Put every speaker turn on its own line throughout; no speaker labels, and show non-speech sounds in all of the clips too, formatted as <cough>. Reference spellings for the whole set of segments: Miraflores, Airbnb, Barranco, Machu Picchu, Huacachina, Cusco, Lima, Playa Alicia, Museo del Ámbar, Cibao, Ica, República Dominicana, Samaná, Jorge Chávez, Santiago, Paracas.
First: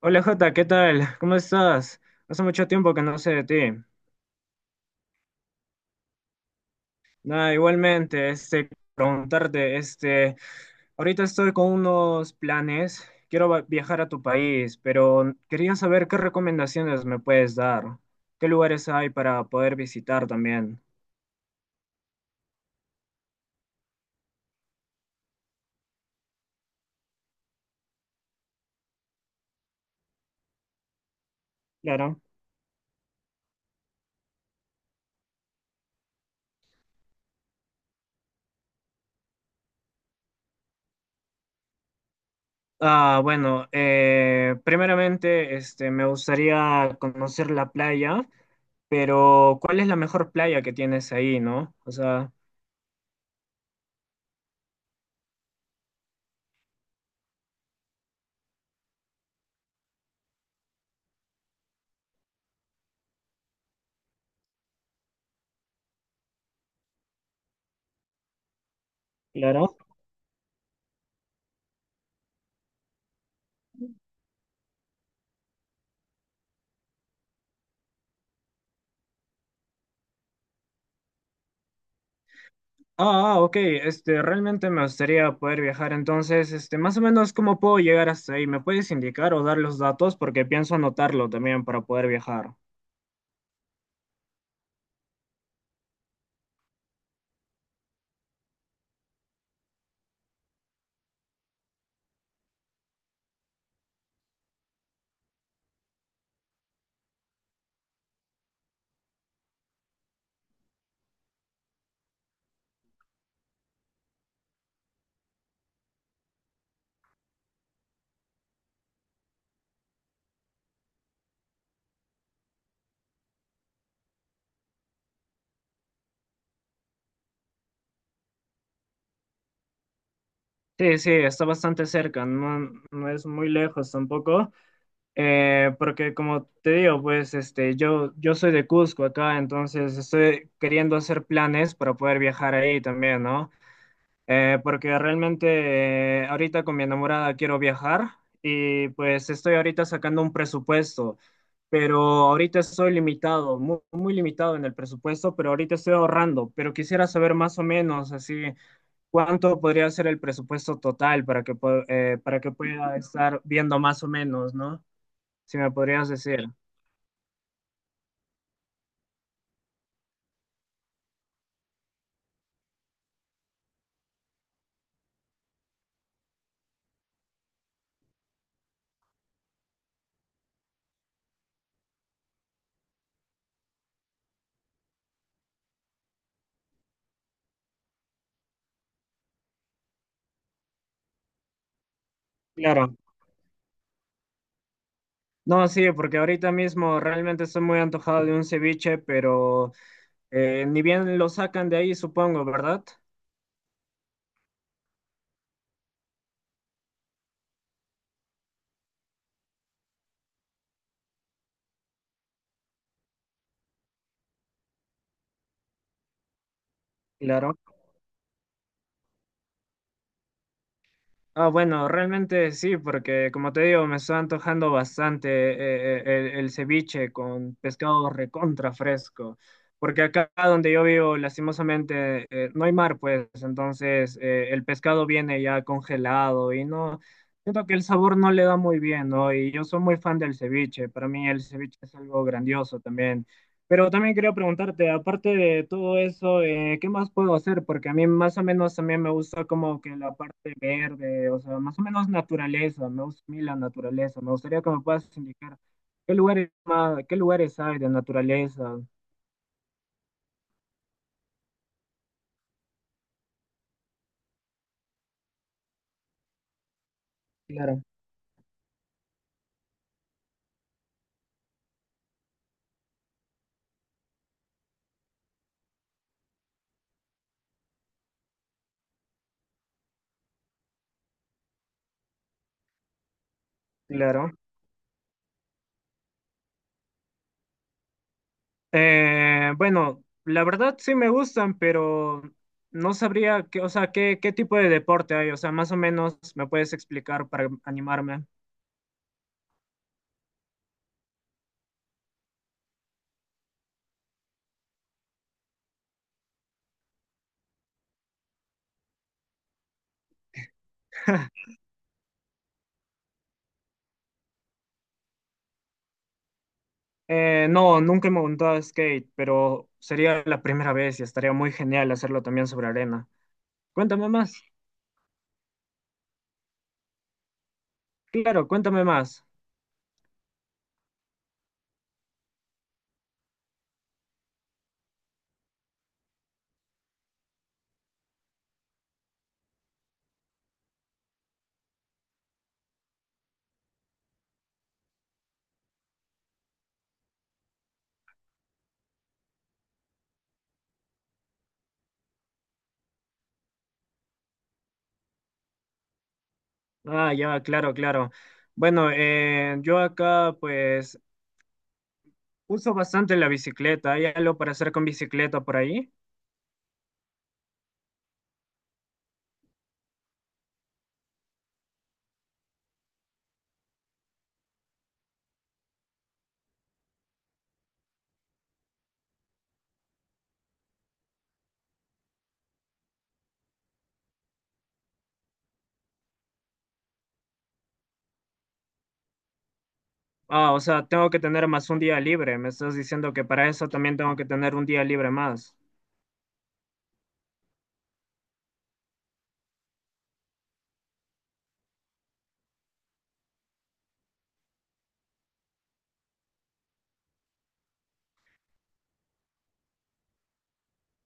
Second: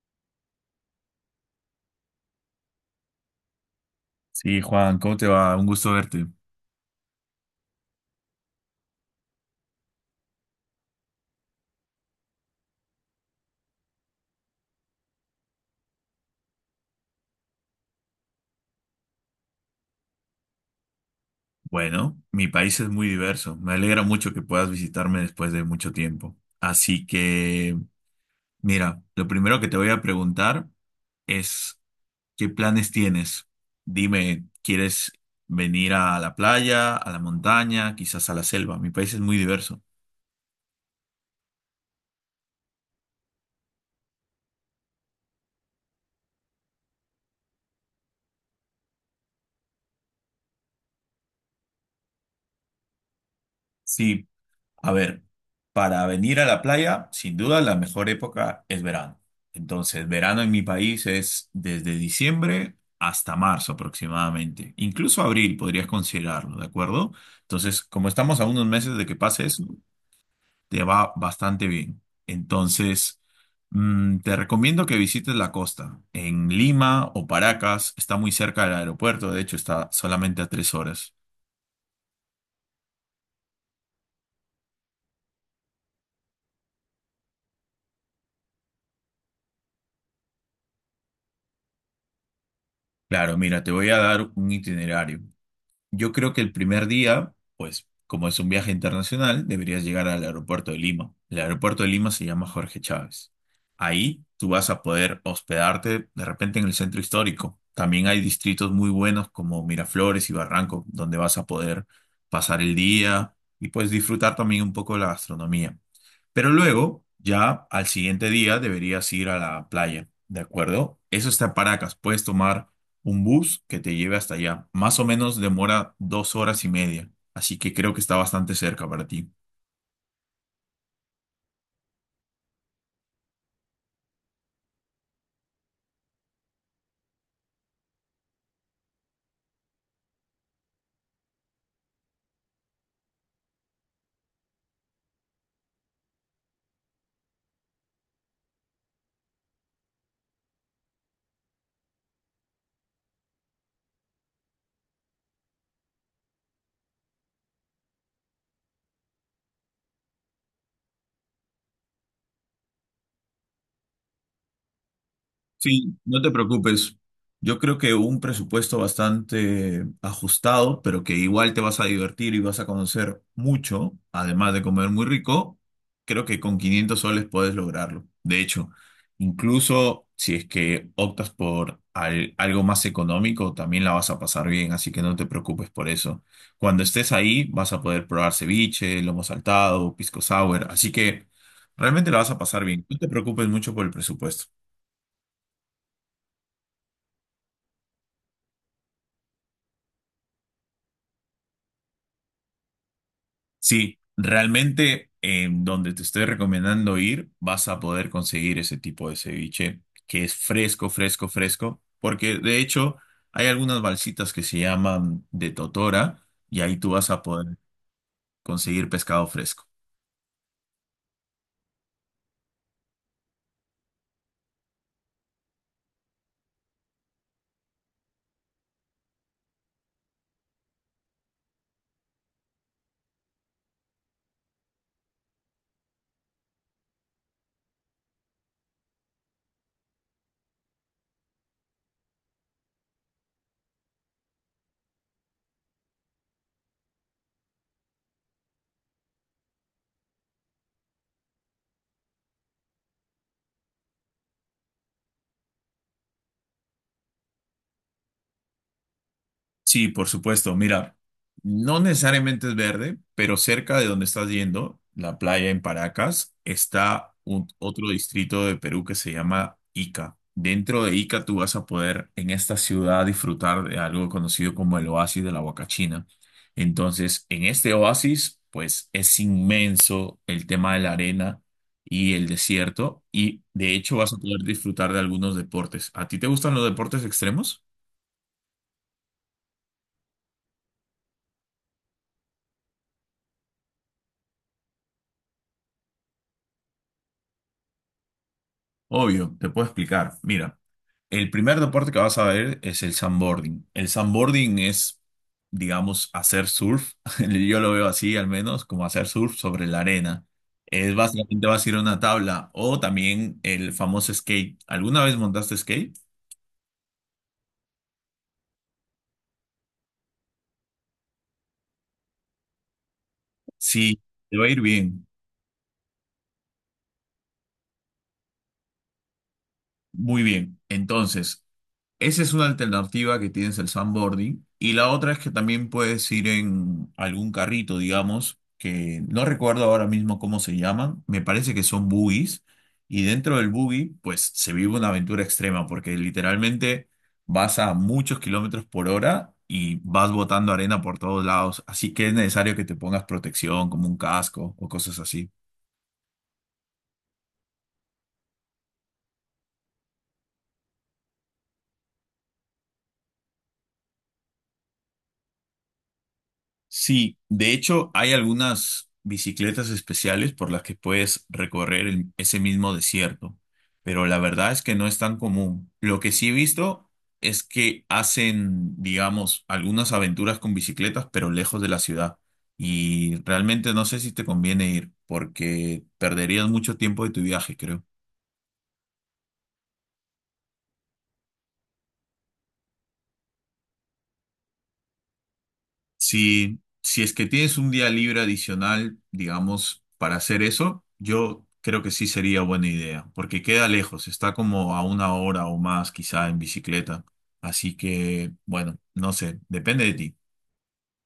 Hola Jota, ¿qué tal? ¿Cómo estás? Hace mucho tiempo que no sé de ti.
Sí, Juan, ¿cómo te va? Un gusto verte.
Nada, igualmente, preguntarte, ahorita estoy con unos planes, quiero viajar a tu país, pero quería saber qué recomendaciones me puedes dar, qué lugares hay para poder visitar también.
Bueno, mi país es muy diverso. Me alegra mucho que puedas visitarme después de mucho tiempo. Así que, mira, lo primero que te voy a preguntar es,
Claro.
¿qué planes tienes? Dime, ¿quieres venir a la playa, a la montaña, quizás a la selva? Mi país es muy diverso.
Ah, bueno, primeramente, me gustaría conocer la playa, pero ¿cuál es la mejor playa que tienes ahí, no? O sea,
Sí, a ver, para venir a la playa, sin duda la mejor época es verano. Entonces, verano en mi país es desde diciembre hasta marzo aproximadamente. Incluso abril podrías considerarlo, ¿de acuerdo? Entonces, como estamos a unos meses de que pase eso,
claro.
te va bastante bien. Entonces, te recomiendo que visites la costa. En Lima o Paracas, está muy cerca del aeropuerto, de hecho está solamente a 3 horas.
Ah, ah, ok, realmente me gustaría poder viajar, entonces, más o menos, ¿cómo puedo llegar hasta ahí? ¿Me puedes indicar o dar los datos? Porque pienso anotarlo también para poder viajar.
Claro, mira, te voy a dar un itinerario. Yo creo que el primer día, pues como es un viaje internacional, deberías llegar al aeropuerto de Lima. El aeropuerto de Lima se llama Jorge Chávez. Ahí tú vas a poder hospedarte de repente en el centro histórico. También hay distritos muy buenos como Miraflores y Barranco, donde vas a poder pasar el día y pues disfrutar también un poco de la gastronomía. Pero luego, ya al siguiente día, deberías ir a la playa, ¿de acuerdo? Eso está en Paracas. Puedes tomar un bus que te lleve hasta allá. Más o menos demora 2 horas y media, así que creo que está bastante cerca para ti.
Sí, sí, está bastante cerca, no, no es muy lejos tampoco, porque como te digo, pues, yo soy de Cusco acá, entonces estoy queriendo hacer planes para poder viajar ahí también, ¿no? Porque realmente ahorita con mi enamorada quiero viajar y pues estoy ahorita sacando un presupuesto, pero ahorita estoy limitado, muy, muy limitado en el presupuesto, pero ahorita estoy ahorrando, pero quisiera saber más o menos así cuánto podría ser el presupuesto total para que, para que pueda estar viendo más o menos, ¿no? Si me
Sí,
podrías
no te
decir.
preocupes. Yo creo que un presupuesto bastante ajustado, pero que igual te vas a divertir y vas a conocer mucho, además de comer muy rico, creo que con 500 soles puedes lograrlo. De hecho, incluso si es que optas por algo más económico, también la vas a pasar bien, así que no te preocupes por eso. Cuando estés ahí, vas a poder probar ceviche, lomo saltado, pisco sour, así que realmente la vas a pasar bien.
Claro.
No te preocupes mucho por el presupuesto.
No, sí, porque ahorita mismo realmente estoy muy antojado de un ceviche, pero ni bien lo sacan de ahí, supongo, ¿verdad?
Sí, realmente en donde te estoy recomendando ir, vas a poder conseguir ese tipo de ceviche que es fresco, fresco, fresco, porque de hecho hay algunas balsitas que se llaman de totora y ahí tú vas a
Claro.
poder conseguir pescado fresco.
Ah, bueno, realmente sí, porque como te digo, me está antojando bastante el ceviche con pescado recontra fresco, porque acá donde yo vivo, lastimosamente, no hay mar, pues, entonces el pescado viene ya congelado y no, siento que el sabor no le da muy bien, ¿no? Y yo soy muy fan del ceviche, para mí el ceviche es algo grandioso también. Pero también quería preguntarte, aparte de todo eso, ¿qué más puedo hacer? Porque a mí más o menos también me gusta como que la parte verde, o sea, más o menos naturaleza, me gusta a mí la naturaleza. Me gustaría que me puedas indicar qué lugares más, qué lugares hay de naturaleza.
Sí, por supuesto. Mira, no necesariamente es verde, pero cerca de donde estás yendo, la playa en Paracas, está
Claro.
otro distrito de Perú que se llama Ica. Dentro de Ica tú vas a poder en esta ciudad disfrutar de algo conocido como el oasis de la Huacachina. Entonces, en este oasis, pues es inmenso el tema de la arena y el desierto y de hecho vas a
Claro.
poder disfrutar de algunos deportes. ¿A ti te gustan los deportes extremos?
Bueno, la verdad sí me gustan, pero no sabría qué, o sea, qué tipo de deporte hay. O sea, más o menos me puedes explicar para animarme.
Obvio, te puedo explicar. Mira. El primer deporte que vas a ver es el sandboarding. El sandboarding es, digamos, hacer surf. <laughs> Yo lo veo así, al menos, como hacer surf sobre la arena. Es
<laughs>
básicamente vas a ir a una tabla o también el famoso skate. ¿Alguna vez montaste skate?
No, nunca me he montado a skate, pero sería la primera vez y estaría muy genial hacerlo también sobre arena.
Sí,
Cuéntame más.
te va a ir bien,
Claro, cuéntame más.
muy bien. Entonces, esa es una alternativa que tienes el sandboarding. Y la otra es que también puedes ir en algún carrito, digamos, que no recuerdo ahora mismo cómo se llaman. Me parece que son buggies. Y dentro del buggy, pues se vive una aventura extrema, porque literalmente vas a muchos kilómetros por hora y vas botando arena por todos lados. Así que es necesario que te pongas protección, como un casco o cosas así.
Ah, ya, claro, claro. Bueno, yo acá pues uso bastante la bicicleta. ¿Hay algo para hacer con bicicleta por ahí?
Sí, de hecho hay algunas bicicletas especiales por las que puedes recorrer ese mismo desierto, pero la verdad es que no es tan común. Lo que sí he visto es que hacen, digamos, algunas aventuras con bicicletas, pero lejos de la ciudad. Y realmente no sé si te conviene ir, porque perderías mucho tiempo de tu viaje, creo.
Ah, o sea, tengo que tener más un día libre. Me estás diciendo que para eso también tengo que tener un día libre más.
Si es que tienes un día libre adicional, digamos, para hacer eso, yo creo que sí sería buena idea, porque queda lejos, está como a una hora o más quizá en bicicleta. Así que, bueno, no sé, depende de ti.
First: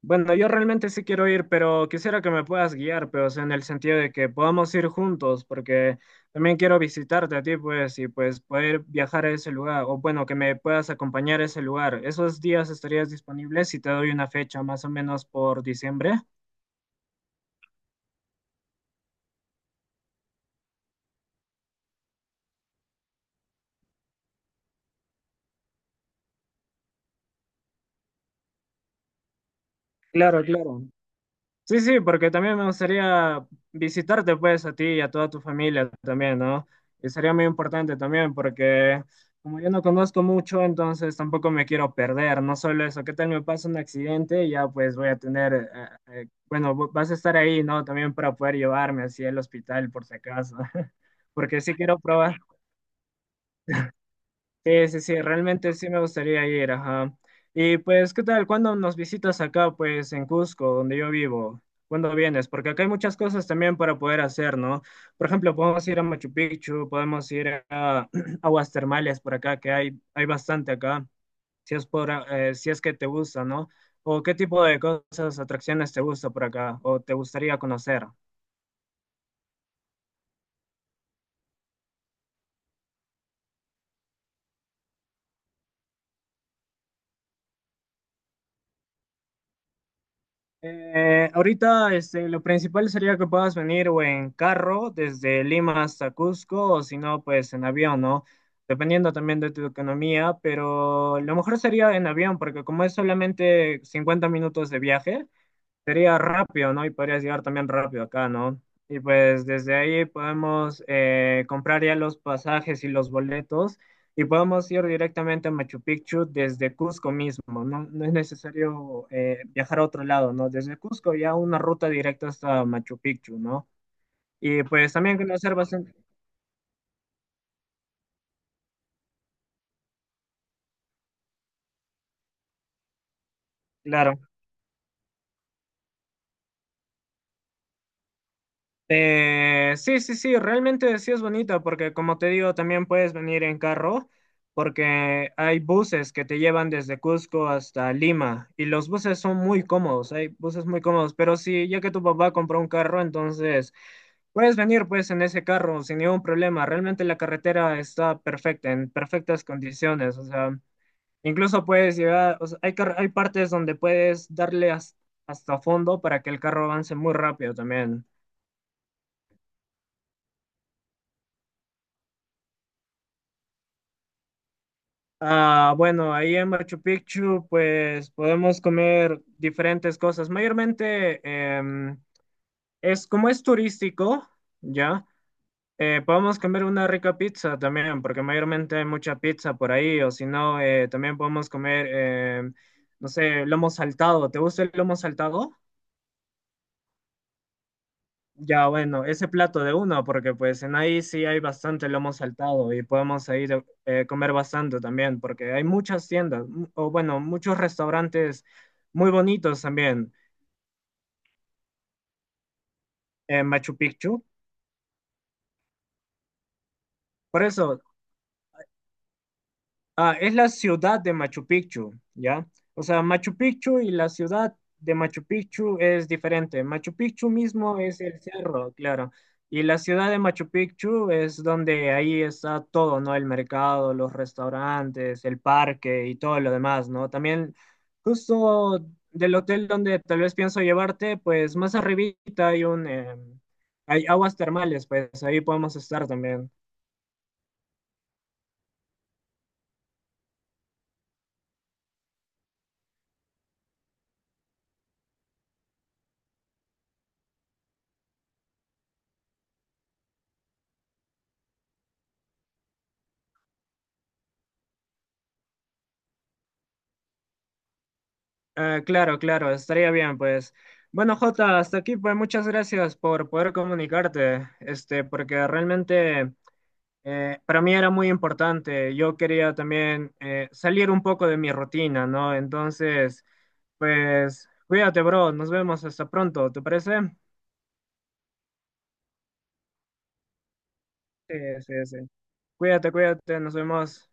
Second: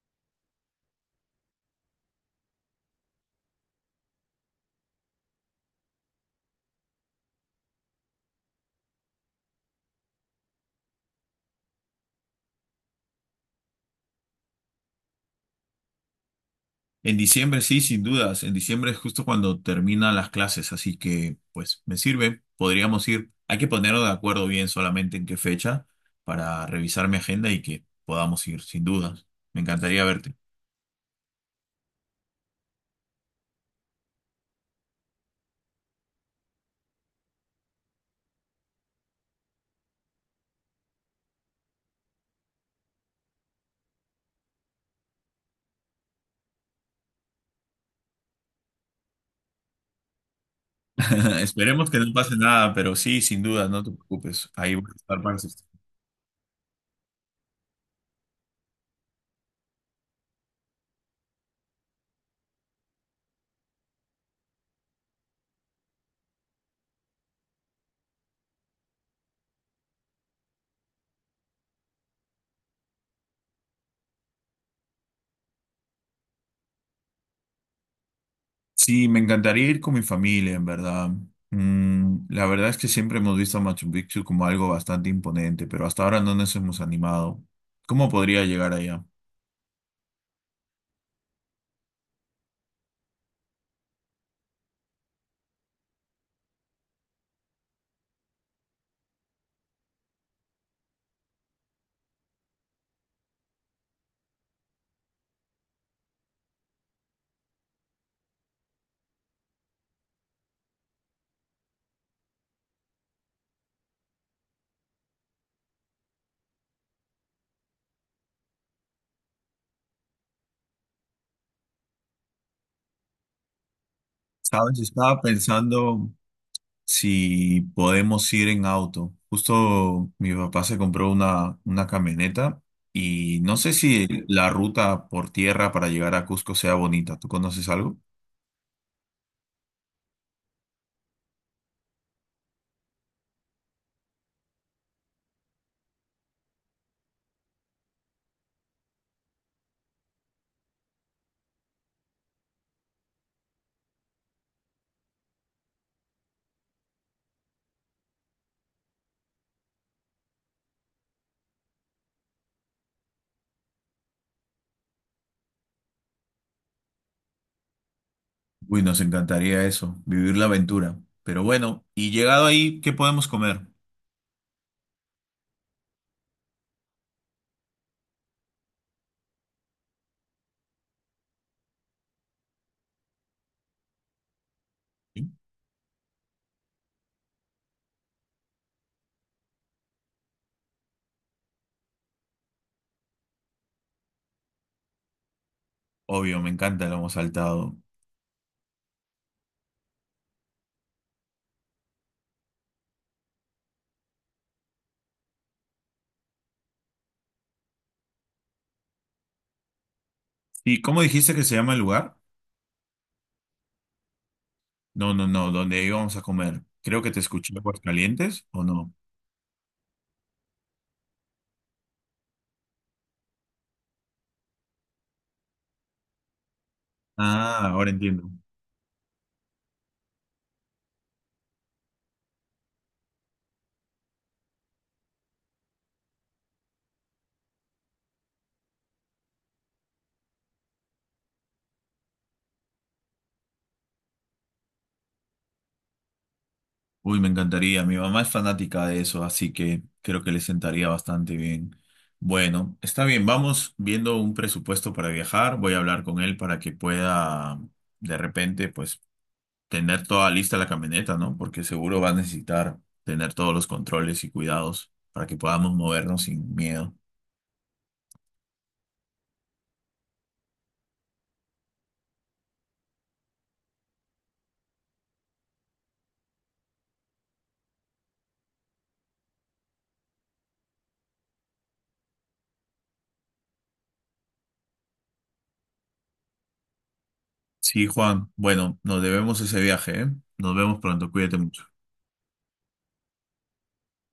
Bueno, yo realmente sí quiero ir, pero quisiera que me puedas guiar, pero o sea, en el sentido de que podamos ir juntos, porque también quiero visitarte a ti, pues, y pues poder viajar a ese lugar, o bueno, que me puedas acompañar a ese lugar. ¿Esos días estarías disponible si te doy una fecha más o menos por diciembre?
En diciembre sí, sin dudas, en diciembre es justo cuando terminan las clases, así que, pues, me sirve, podríamos ir. Hay que ponernos de acuerdo bien solamente en qué fecha para revisar mi agenda y que podamos ir, sin dudas. Me encantaría verte.
Claro, claro. Sí, sí, porque también me gustaría visitarte pues a ti y a toda tu familia también, ¿no? Y sería muy importante también porque como yo no conozco mucho, entonces tampoco me quiero perder, no solo eso, ¿qué tal me pasa un accidente? Y ya pues voy a tener, bueno, vas a estar ahí, ¿no? También para poder llevarme así al hospital por si acaso. <laughs>
<laughs>
Porque sí
Esperemos que
quiero
no pase
probar.
nada, pero sí, sin duda, no te preocupes. Ahí voy
Sí,
a
sí, sí,
estar para asistir.
realmente sí me gustaría ir, ajá. Y pues, ¿qué tal? ¿Cuándo nos visitas acá, pues, en Cusco, donde yo vivo? ¿Cuándo vienes? Porque acá hay muchas cosas también para poder hacer, ¿no? Por ejemplo, podemos ir a Machu Picchu, podemos ir a <clears throat> aguas termales por acá, que hay bastante acá, si es por, si es que te gusta, ¿no? ¿O qué tipo de cosas, atracciones te gusta por acá o te gustaría conocer?
Sí, me encantaría ir con mi familia, en verdad. La verdad es que siempre hemos visto a Machu Picchu como algo bastante imponente, pero hasta ahora no nos hemos animado. ¿Cómo podría llegar allá?
Ahorita lo principal sería que puedas venir o en carro desde Lima hasta Cusco o si no, pues en avión, ¿no? Dependiendo también de tu economía, pero lo mejor sería en avión porque como es solamente 50 minutos de viaje, sería rápido, ¿no? Y podrías llegar también rápido acá, ¿no? Y pues desde ahí podemos comprar ya los pasajes y los boletos y podemos ir directamente a Machu Picchu desde Cusco mismo, ¿no? No es necesario viajar a otro lado, ¿no? Desde Cusco ya una ruta directa hasta Machu Picchu, ¿no? Y
Sabes,
pues también
estaba
conocer bastante,
pensando si podemos ir en auto. Justo mi papá se compró una camioneta y no sé si
claro.
la ruta por tierra para llegar a Cusco sea bonita. ¿Tú conoces algo?
Sí, sí, sí, realmente sí es bonita porque como te digo, también puedes venir en carro porque hay buses que te llevan desde Cusco hasta Lima y los buses son muy cómodos, hay buses muy cómodos, pero sí, ya que tu papá compró un carro, entonces puedes venir pues en ese carro sin ningún problema, realmente la carretera está perfecta, en perfectas condiciones, o sea, incluso puedes llegar, o sea, hay, hay partes donde puedes darle hasta fondo para que el carro avance muy rápido también.
Uy, nos encantaría eso, vivir la aventura. Pero bueno, y llegado ahí, ¿qué podemos comer?
Ah, bueno, ahí en Machu Picchu, pues podemos comer diferentes cosas. Mayormente em, es como es turístico, ya,
Sí.
podemos comer una rica pizza también, porque mayormente hay mucha pizza por ahí, o si no, también podemos comer, no sé, lomo saltado. ¿Te gusta el lomo saltado?
Obvio, me encanta el lomo saltado.
Ya, bueno, ese plato de uno, porque pues en ahí sí hay bastante lomo saltado y podemos ir comer bastante también, porque hay muchas tiendas, o bueno, muchos restaurantes muy bonitos también
¿Y cómo dijiste que se llama el lugar?
en Machu Picchu.
No, no, no, donde íbamos a comer. Creo que te
Por
escuché
eso,
Aguascalientes, ¿o no?
ah, es la ciudad de Machu Picchu, ¿ya? O sea, Machu Picchu y la ciudad de Machu Picchu es diferente. Machu Picchu
Ah,
mismo
ahora
es el
entiendo.
cerro, claro. Y la ciudad de Machu Picchu es donde ahí está todo, ¿no? El mercado, los restaurantes, el parque y todo lo demás, ¿no? También justo del hotel donde tal vez pienso llevarte, pues más arribita hay un, hay aguas termales, pues ahí podemos estar también.
Uy, me encantaría. Mi mamá es fanática de eso, así que creo que le sentaría bastante bien. Bueno, está bien, vamos viendo un presupuesto para viajar. Voy a hablar con él para que pueda, de repente, pues tener toda lista la camioneta, ¿no? Porque seguro va a necesitar tener todos los controles y cuidados para que podamos movernos sin miedo.
Ah, claro, claro, estaría bien, pues. Bueno, Jota, hasta aquí, pues muchas gracias por poder comunicarte, porque realmente para mí era muy importante. Yo quería también salir un poco de mi rutina, ¿no? Entonces, pues, cuídate, bro, nos vemos hasta pronto, ¿te parece?
Sí, Juan, bueno, nos debemos ese viaje, ¿eh? Nos vemos pronto,
Sí,
cuídate mucho.
sí, sí. Cuídate, cuídate, nos vemos.